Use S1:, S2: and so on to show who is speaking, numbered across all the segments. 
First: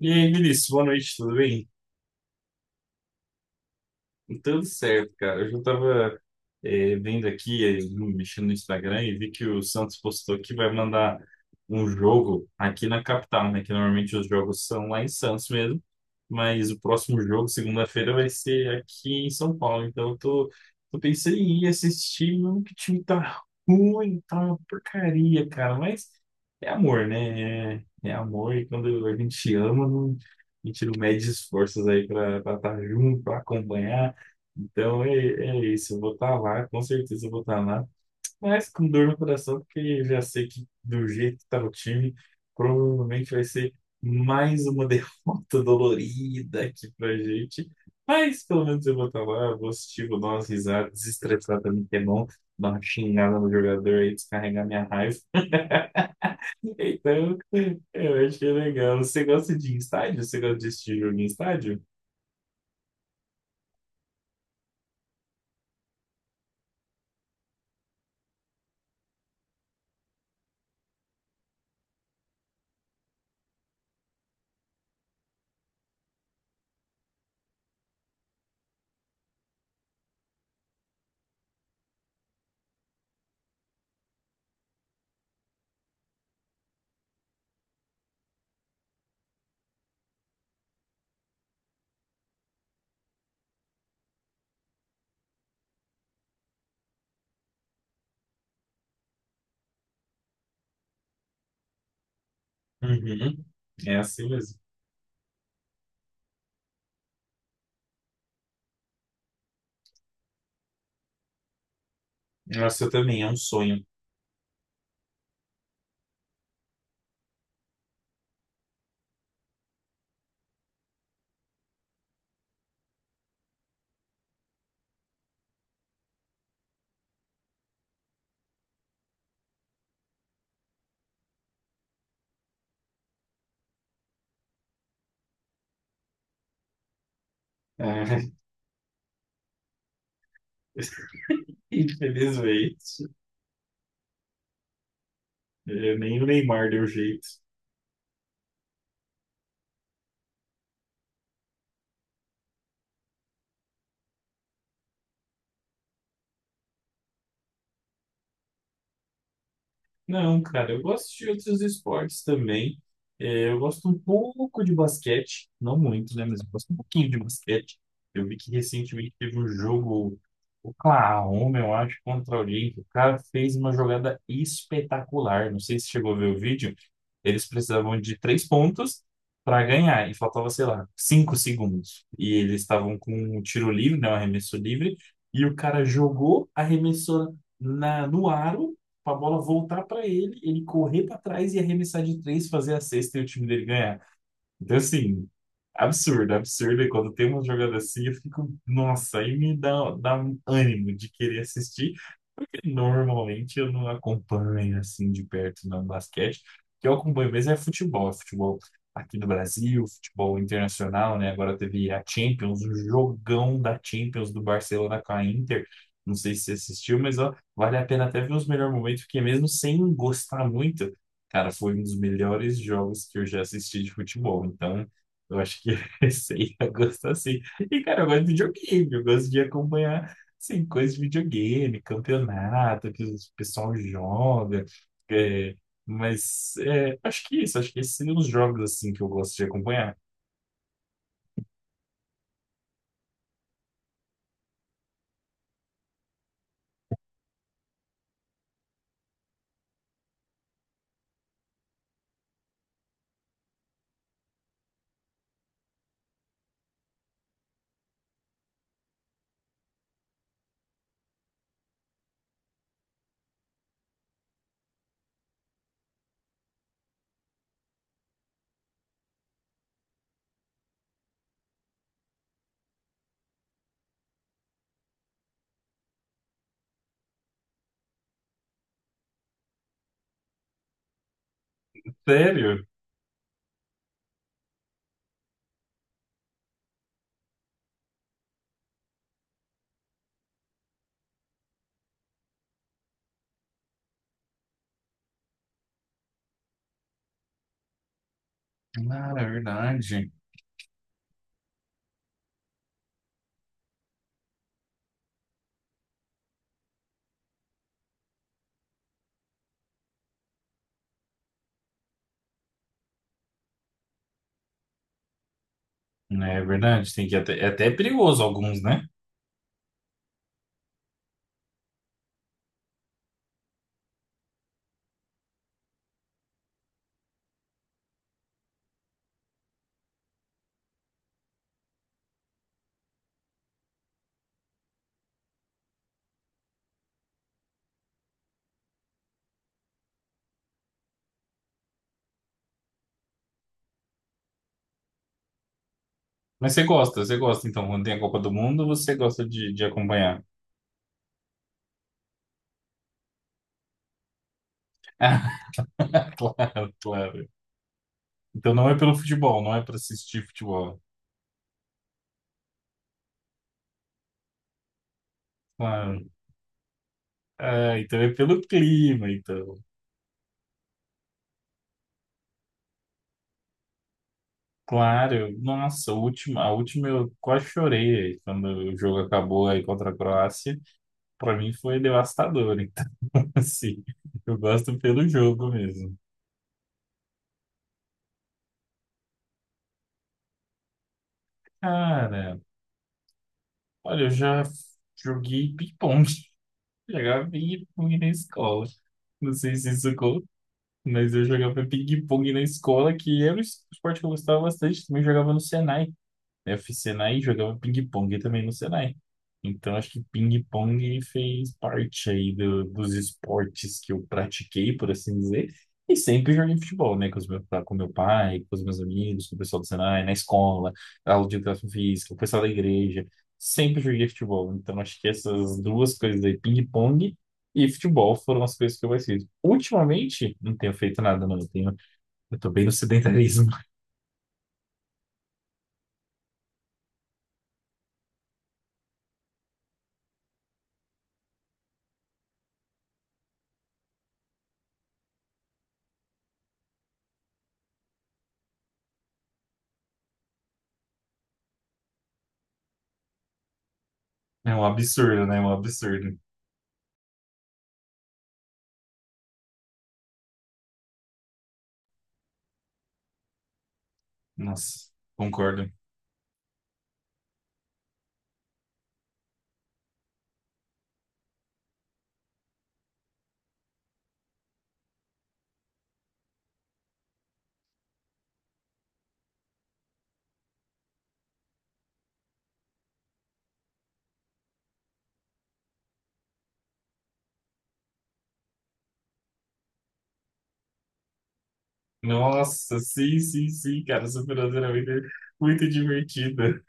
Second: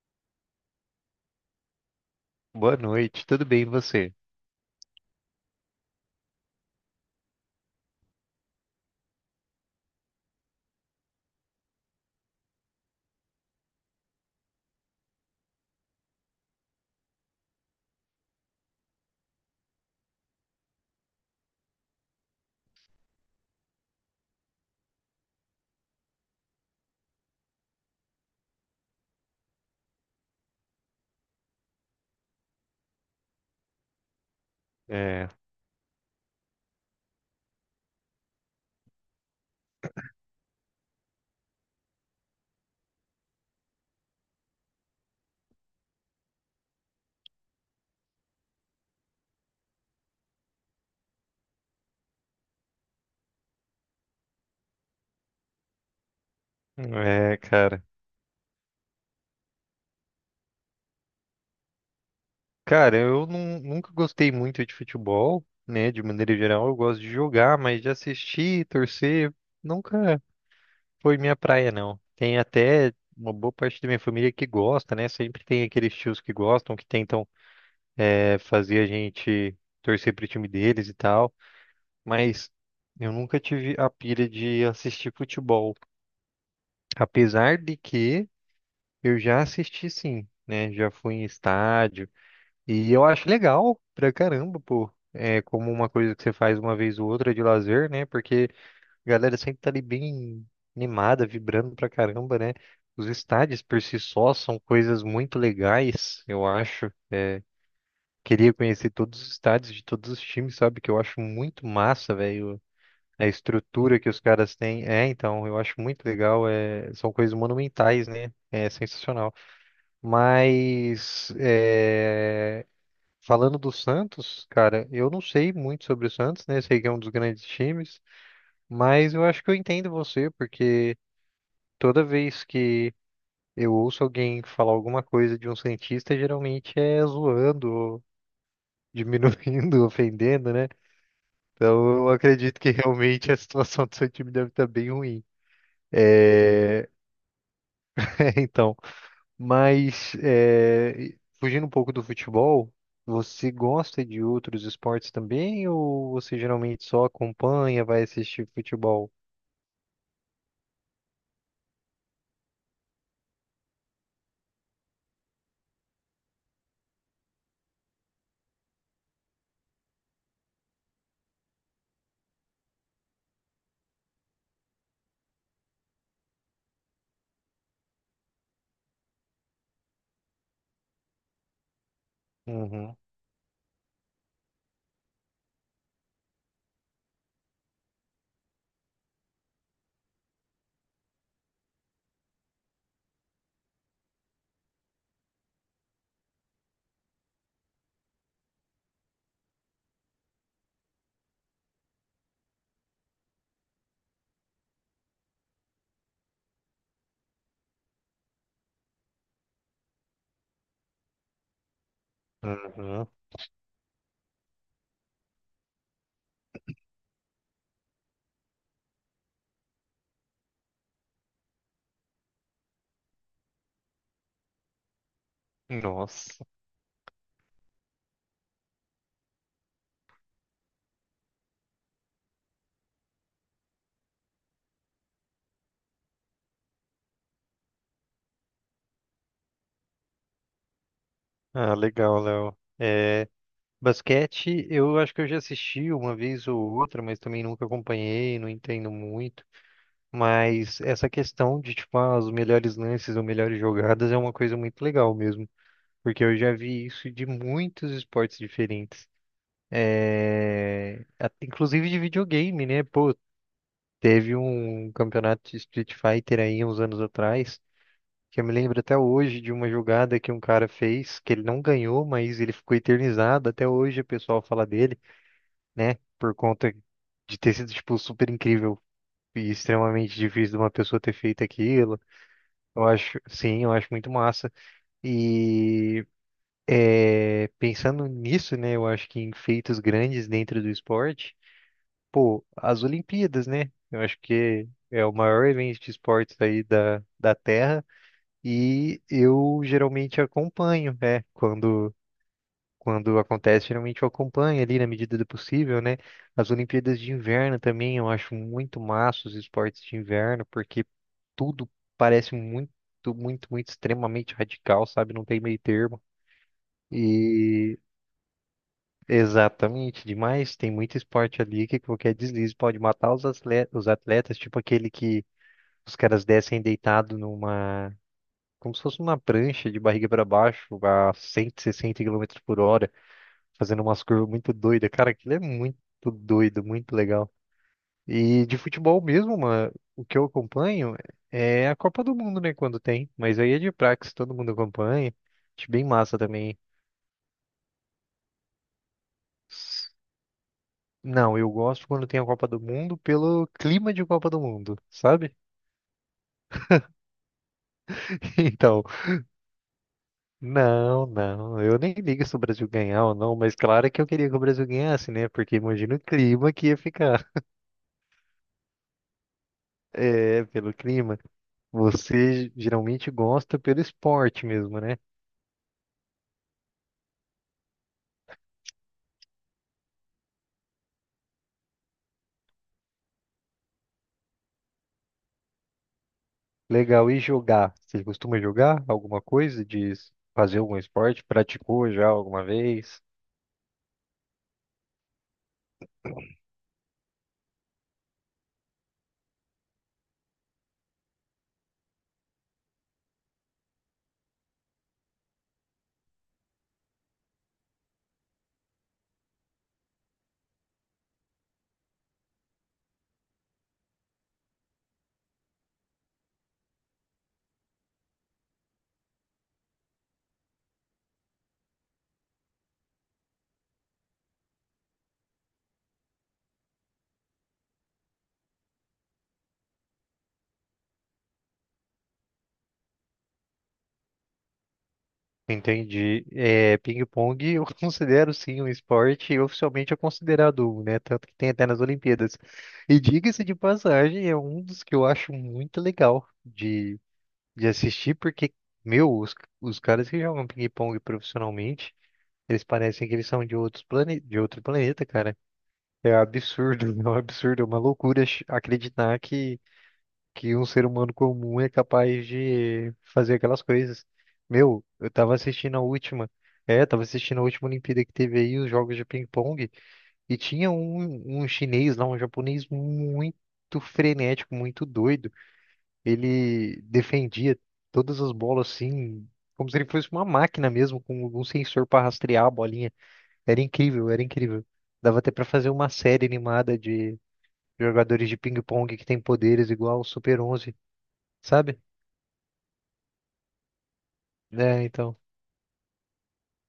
S1: E aí, Vinícius, boa noite, tudo bem?
S2: Boa noite, tudo bem e você?
S1: Tudo certo, cara. Eu já tava vendo aqui, mexendo no Instagram e vi que o Santos postou que vai mandar um jogo aqui na capital, né? Que normalmente os jogos são lá em Santos mesmo, mas o próximo jogo, segunda-feira, vai ser aqui em São Paulo. Então eu tô, pensando em ir assistir, mano, que o time tá ruim, tá uma porcaria, cara. Mas é amor, né? É amor e quando a gente ama, a gente não mede esforços aí pra estar junto, pra acompanhar. Então
S2: É,
S1: é isso, eu vou estar lá, com certeza eu vou estar lá, mas com dor no coração, porque já sei que do jeito que está o time, provavelmente vai ser mais uma derrota dolorida aqui pra gente. Mas pelo menos eu vou estar lá, eu vou assistir, vou dar umas risadas, desestressar também, que é bom, dar uma xingada no jogador aí, descarregar minha raiva.
S2: é,
S1: Então,
S2: cara.
S1: eu acho que é legal. Você gosta de ir em estádio? Você gosta de assistir jogo em estádio?
S2: Cara, nunca gostei muito de futebol, né? De maneira geral, eu gosto de jogar, mas de assistir, torcer, nunca foi minha praia, não. Tem até uma boa parte da minha família que gosta, né? Sempre tem aqueles tios que gostam, que tentam, fazer a gente torcer pro time deles e tal, mas eu nunca tive a pira de assistir futebol. Apesar de que. Eu já assisti sim, né? Já fui em estádio e eu acho legal pra caramba, pô. É como uma coisa que você faz uma vez ou outra de lazer, né? Porque a galera sempre tá ali bem animada, vibrando pra caramba, né? Os
S1: Uhum.
S2: estádios por
S1: É
S2: si
S1: assim
S2: só
S1: mesmo.
S2: são coisas muito legais, eu acho. Queria conhecer todos os estádios de todos os times, sabe? Que eu acho muito massa, velho.
S1: Nossa, também é
S2: A
S1: um sonho.
S2: estrutura que os caras têm. É, então, eu acho muito legal. É... São coisas monumentais, né? É sensacional. Mas é, falando do Santos, cara, eu não sei muito sobre o Santos, né? Sei que é um dos grandes times, mas eu acho que eu entendo você, porque toda vez que eu ouço alguém falar alguma coisa de um Santista, geralmente é zoando, ou
S1: É,
S2: diminuindo, ofendendo, né? Então eu acredito que
S1: infelizmente,
S2: realmente a situação do seu time deve estar bem ruim.
S1: é, nem o Neymar deu
S2: É,
S1: jeito.
S2: então. Mas é, fugindo um pouco do futebol, você gosta de outros esportes também ou você geralmente só acompanha, vai assistir futebol?
S1: Não, cara, eu gosto de outros esportes também. É, eu gosto um pouco de basquete, não muito, né? Mas eu gosto um pouquinho de basquete. Eu vi que recentemente teve um jogo, Oklahoma, eu acho, contra alguém, que o cara fez uma jogada espetacular. Não sei se chegou a ver o vídeo. Eles precisavam de três pontos para ganhar, e faltava, sei lá, 5 segundos. E eles
S2: Uhum,
S1: estavam com um tiro livre, né, um arremesso livre, e o cara jogou, a arremessora no aro, para a bola voltar para ele, ele correr para trás e arremessar de três, fazer a cesta e o time dele ganhar. Então, assim, absurdo, absurdo. E quando tem uma jogada assim, eu fico, nossa, dá um ânimo de querer assistir, porque normalmente eu não acompanho assim de perto no basquete. O que eu acompanho mesmo é futebol aqui do Brasil, futebol internacional, né? Agora teve a Champions, o
S2: uhum.
S1: jogão da Champions do Barcelona com a Inter. Não sei se você assistiu, mas ó, vale a pena até ver os melhores momentos, porque mesmo sem gostar muito. Cara, foi um dos melhores jogos que eu já assisti de futebol, então eu acho que você
S2: Nossa.
S1: ia gostar sim. E, cara, eu gosto de videogame, eu gosto de acompanhar, assim, coisas de videogame, campeonato, que o pessoal joga, é, mas acho que é isso, acho que esses seriam os jogos, assim, que eu gosto de acompanhar.
S2: Ah, legal, Léo. É, basquete, eu acho que eu já assisti uma vez ou outra, mas também nunca acompanhei, não entendo muito. Mas essa questão de, tipo, ah, os melhores lances ou melhores jogadas é uma coisa muito legal mesmo, porque eu já vi isso de muitos esportes diferentes. É, inclusive de videogame, né? Pô, teve um campeonato de Street Fighter aí uns anos atrás, que eu me lembro até hoje de uma jogada que um cara fez, que ele não ganhou, mas ele ficou eternizado. Até hoje o pessoal fala dele, né? Por conta de ter sido, tipo, super incrível e extremamente difícil de uma pessoa ter feito aquilo.
S1: Sério?
S2: Eu acho, sim, eu acho muito massa. E é, pensando nisso, né? Eu acho que em feitos grandes dentro do esporte. As Olimpíadas, né? Eu acho que é o maior evento de esportes aí da Terra e
S1: Cara, é
S2: eu
S1: verdade.
S2: geralmente acompanho, né? Quando, quando acontece, geralmente eu acompanho ali na medida do possível, né? As Olimpíadas de Inverno também, eu acho muito massa os esportes de inverno, porque tudo parece muito, muito, muito extremamente radical, sabe? Não tem meio termo.
S1: É verdade, tem que é até
S2: e
S1: perigoso alguns, né?
S2: Exatamente, demais. Tem muito esporte ali que qualquer deslize pode matar os atletas, tipo aquele que os caras descem deitado numa, como se fosse uma prancha de barriga para baixo a 160 km por hora, fazendo umas curvas muito doidas. Cara, aquilo é muito doido, muito legal. E de futebol mesmo, mano, o que eu acompanho é a Copa do Mundo, né, quando tem, mas aí é de praxe, todo mundo acompanha. Acho bem massa
S1: Mas
S2: também.
S1: você gosta, então, quando tem a Copa do Mundo, você gosta de acompanhar.
S2: Não, eu gosto quando tem a Copa do Mundo pelo clima de Copa do Mundo, sabe?
S1: Claro, claro. Então não é
S2: Então,
S1: pelo futebol, não é para assistir futebol.
S2: não, não, eu nem ligo se o Brasil ganhar ou não, mas claro que eu queria que o Brasil ganhasse, né? Porque imagina o
S1: Claro.
S2: clima que ia ficar.
S1: Ah, então é pelo clima, então.
S2: É, pelo clima. Você geralmente gosta pelo esporte mesmo, né?
S1: Claro, nossa, a última eu quase chorei aí, quando o jogo acabou aí contra a Croácia. Para mim foi devastador, então assim, eu gosto pelo jogo mesmo.
S2: Legal, e jogar? Você costuma jogar alguma coisa? De fazer algum esporte? Praticou já
S1: Cara,
S2: alguma vez?
S1: olha, eu já joguei ping-pong, jogava ping-pong na escola. Não sei se isso conta, mas eu jogava ping-pong na escola, que era um esporte que eu gostava bastante, também jogava no Senai. Eu fiz Senai e jogava ping-pong também no Senai. Então, acho que ping-pong fez parte aí dos esportes que eu pratiquei, por assim dizer. E sempre joguei futebol, né? Com meu pai, com os meus amigos, com o pessoal do Senai, na escola, aula de educação física, o pessoal da igreja. Sempre joguei futebol. Então, acho que essas duas coisas aí, ping-pong e futebol, foram as coisas que eu mais fiz. Ultimamente, não tenho feito nada, não. Eu tô bem no sedentarismo.
S2: Entendi. É, ping-pong eu considero sim um esporte e oficialmente é considerado um, né? Tanto que tem até nas Olimpíadas. E diga-se de passagem, é um dos que eu acho muito legal de assistir, porque, meu, os caras que jogam ping-pong profissionalmente, eles parecem que eles são de de
S1: É
S2: outro
S1: um
S2: planeta,
S1: absurdo, né?
S2: cara.
S1: É um
S2: É
S1: absurdo.
S2: absurdo, é um absurdo, é uma loucura acreditar que um ser humano comum é capaz de fazer aquelas coisas. Meu,
S1: Nossa,
S2: eu tava
S1: concordo.
S2: assistindo a última, é, tava assistindo a última Olimpíada que teve aí, os jogos de ping-pong, e tinha um chinês lá, um japonês muito frenético, muito doido. Ele defendia todas as bolas assim, como se ele fosse uma máquina mesmo, com um sensor para rastrear a bolinha. Era incrível, era incrível. Dava até pra fazer uma série animada de jogadores de ping-pong que tem poderes igual ao Super 11, sabe?
S1: Nossa, sim, sim, sim, cara, essa finança era
S2: É,
S1: muito,
S2: então,
S1: muito divertida.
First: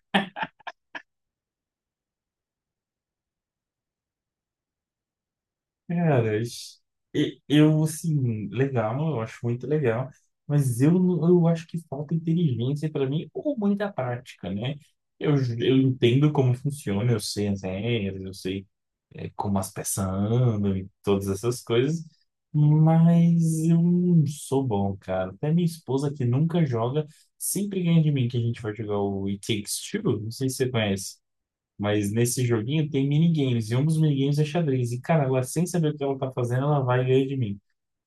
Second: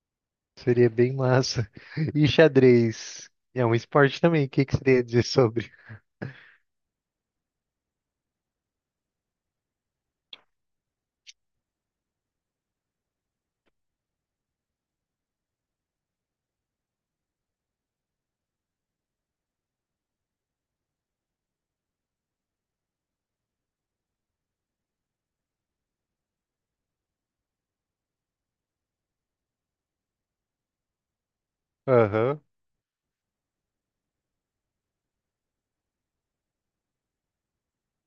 S2: seria bem massa. E xadrez? É um esporte também, o que que você ia dizer sobre?
S1: Cara, ixi, eu, assim, legal, eu acho muito legal, mas eu acho que falta inteligência para mim ou muita prática, né? Eu entendo como funciona, eu sei as regras, eu sei como as peças andam e todas essas coisas, mas eu não sou bom, cara. Até minha esposa, que nunca joga, sempre ganha de mim que a gente vai jogar o It Takes Two, não sei se você conhece. Mas
S2: Aham.
S1: nesse joguinho tem minigames, e um dos minigames é xadrez. E, cara, ela sem saber o que ela tá fazendo, ela vai e ganha de mim.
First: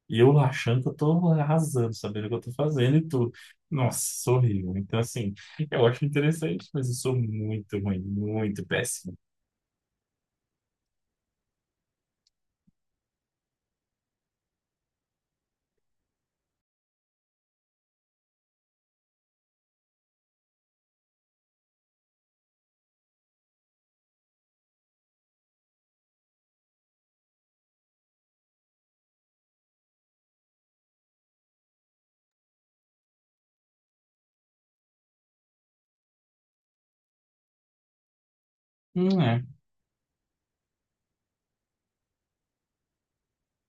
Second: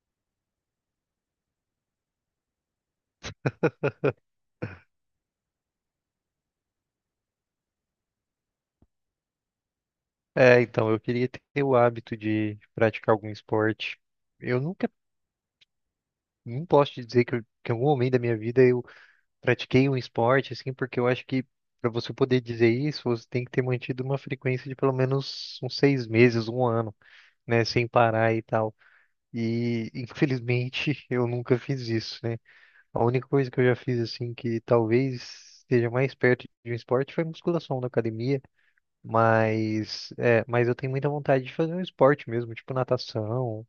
S1: E eu lá achando que eu tô arrasando, sabendo o que eu tô fazendo e tudo. Nossa, sou horrível. Então, assim, eu acho interessante, mas eu sou muito ruim, muito péssimo.
S2: É, então, eu queria ter o hábito de praticar algum esporte. Eu nunca, não posso te dizer que, que em algum momento da minha vida eu pratiquei um esporte, assim, porque eu acho que para você poder dizer isso, você tem que ter mantido uma frequência de pelo menos uns 6 meses, 1 ano, né, sem parar e tal. E, infelizmente, eu nunca fiz isso, né? A única coisa que eu já fiz assim que talvez seja mais perto de um esporte foi musculação na academia,
S1: Não é.
S2: mas é, mas eu tenho muita vontade de fazer um esporte mesmo, tipo natação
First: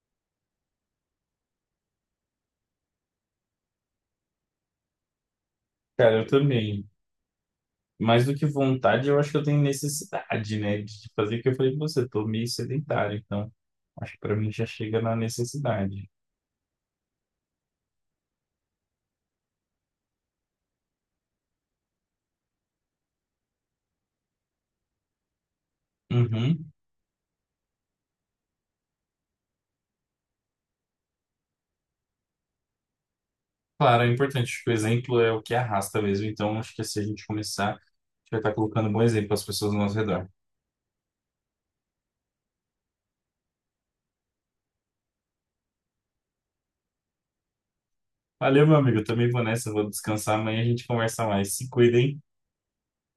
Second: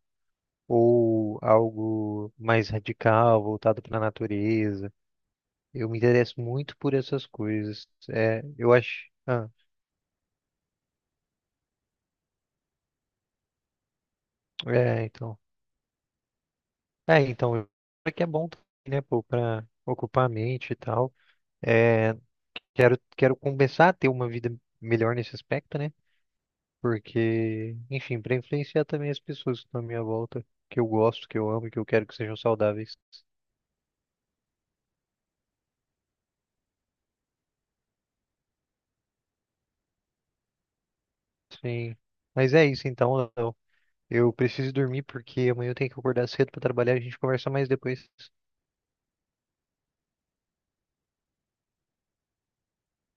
S2: ou algo mais radical, voltado para a natureza. Eu me
S1: Cara, eu
S2: interesso muito
S1: também.
S2: por essas coisas.
S1: Mais do
S2: É,
S1: que
S2: eu
S1: vontade,
S2: acho,
S1: eu acho que eu
S2: ah,
S1: tenho necessidade, né, de fazer o que eu falei pra você. Tô meio sedentário, então acho que pra mim já chega
S2: é,
S1: na
S2: então.
S1: necessidade.
S2: É, então, é que é bom, também, né, pô, para ocupar a mente e tal. É, quero começar a ter uma vida melhor nesse aspecto, né?
S1: Uhum.
S2: Porque, enfim, para influenciar também as pessoas que estão à minha volta, que eu gosto, que eu amo, e que eu quero que sejam saudáveis.
S1: Claro, é importante. Acho que o exemplo é o que arrasta mesmo. Então acho que se a gente começar, a gente vai estar colocando um bom exemplo às pessoas ao nosso redor.
S2: Sim. Mas é isso então, Léo. Eu preciso dormir porque amanhã eu tenho que acordar cedo para trabalhar. A gente conversa mais depois.
S1: Valeu, meu amigo. Eu também vou nessa. Vou descansar. Amanhã a gente conversa mais. Se cuidem.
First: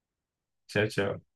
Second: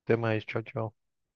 S2: Até mais. Tchau,
S1: Tchau,
S2: tchau.
S1: tchau.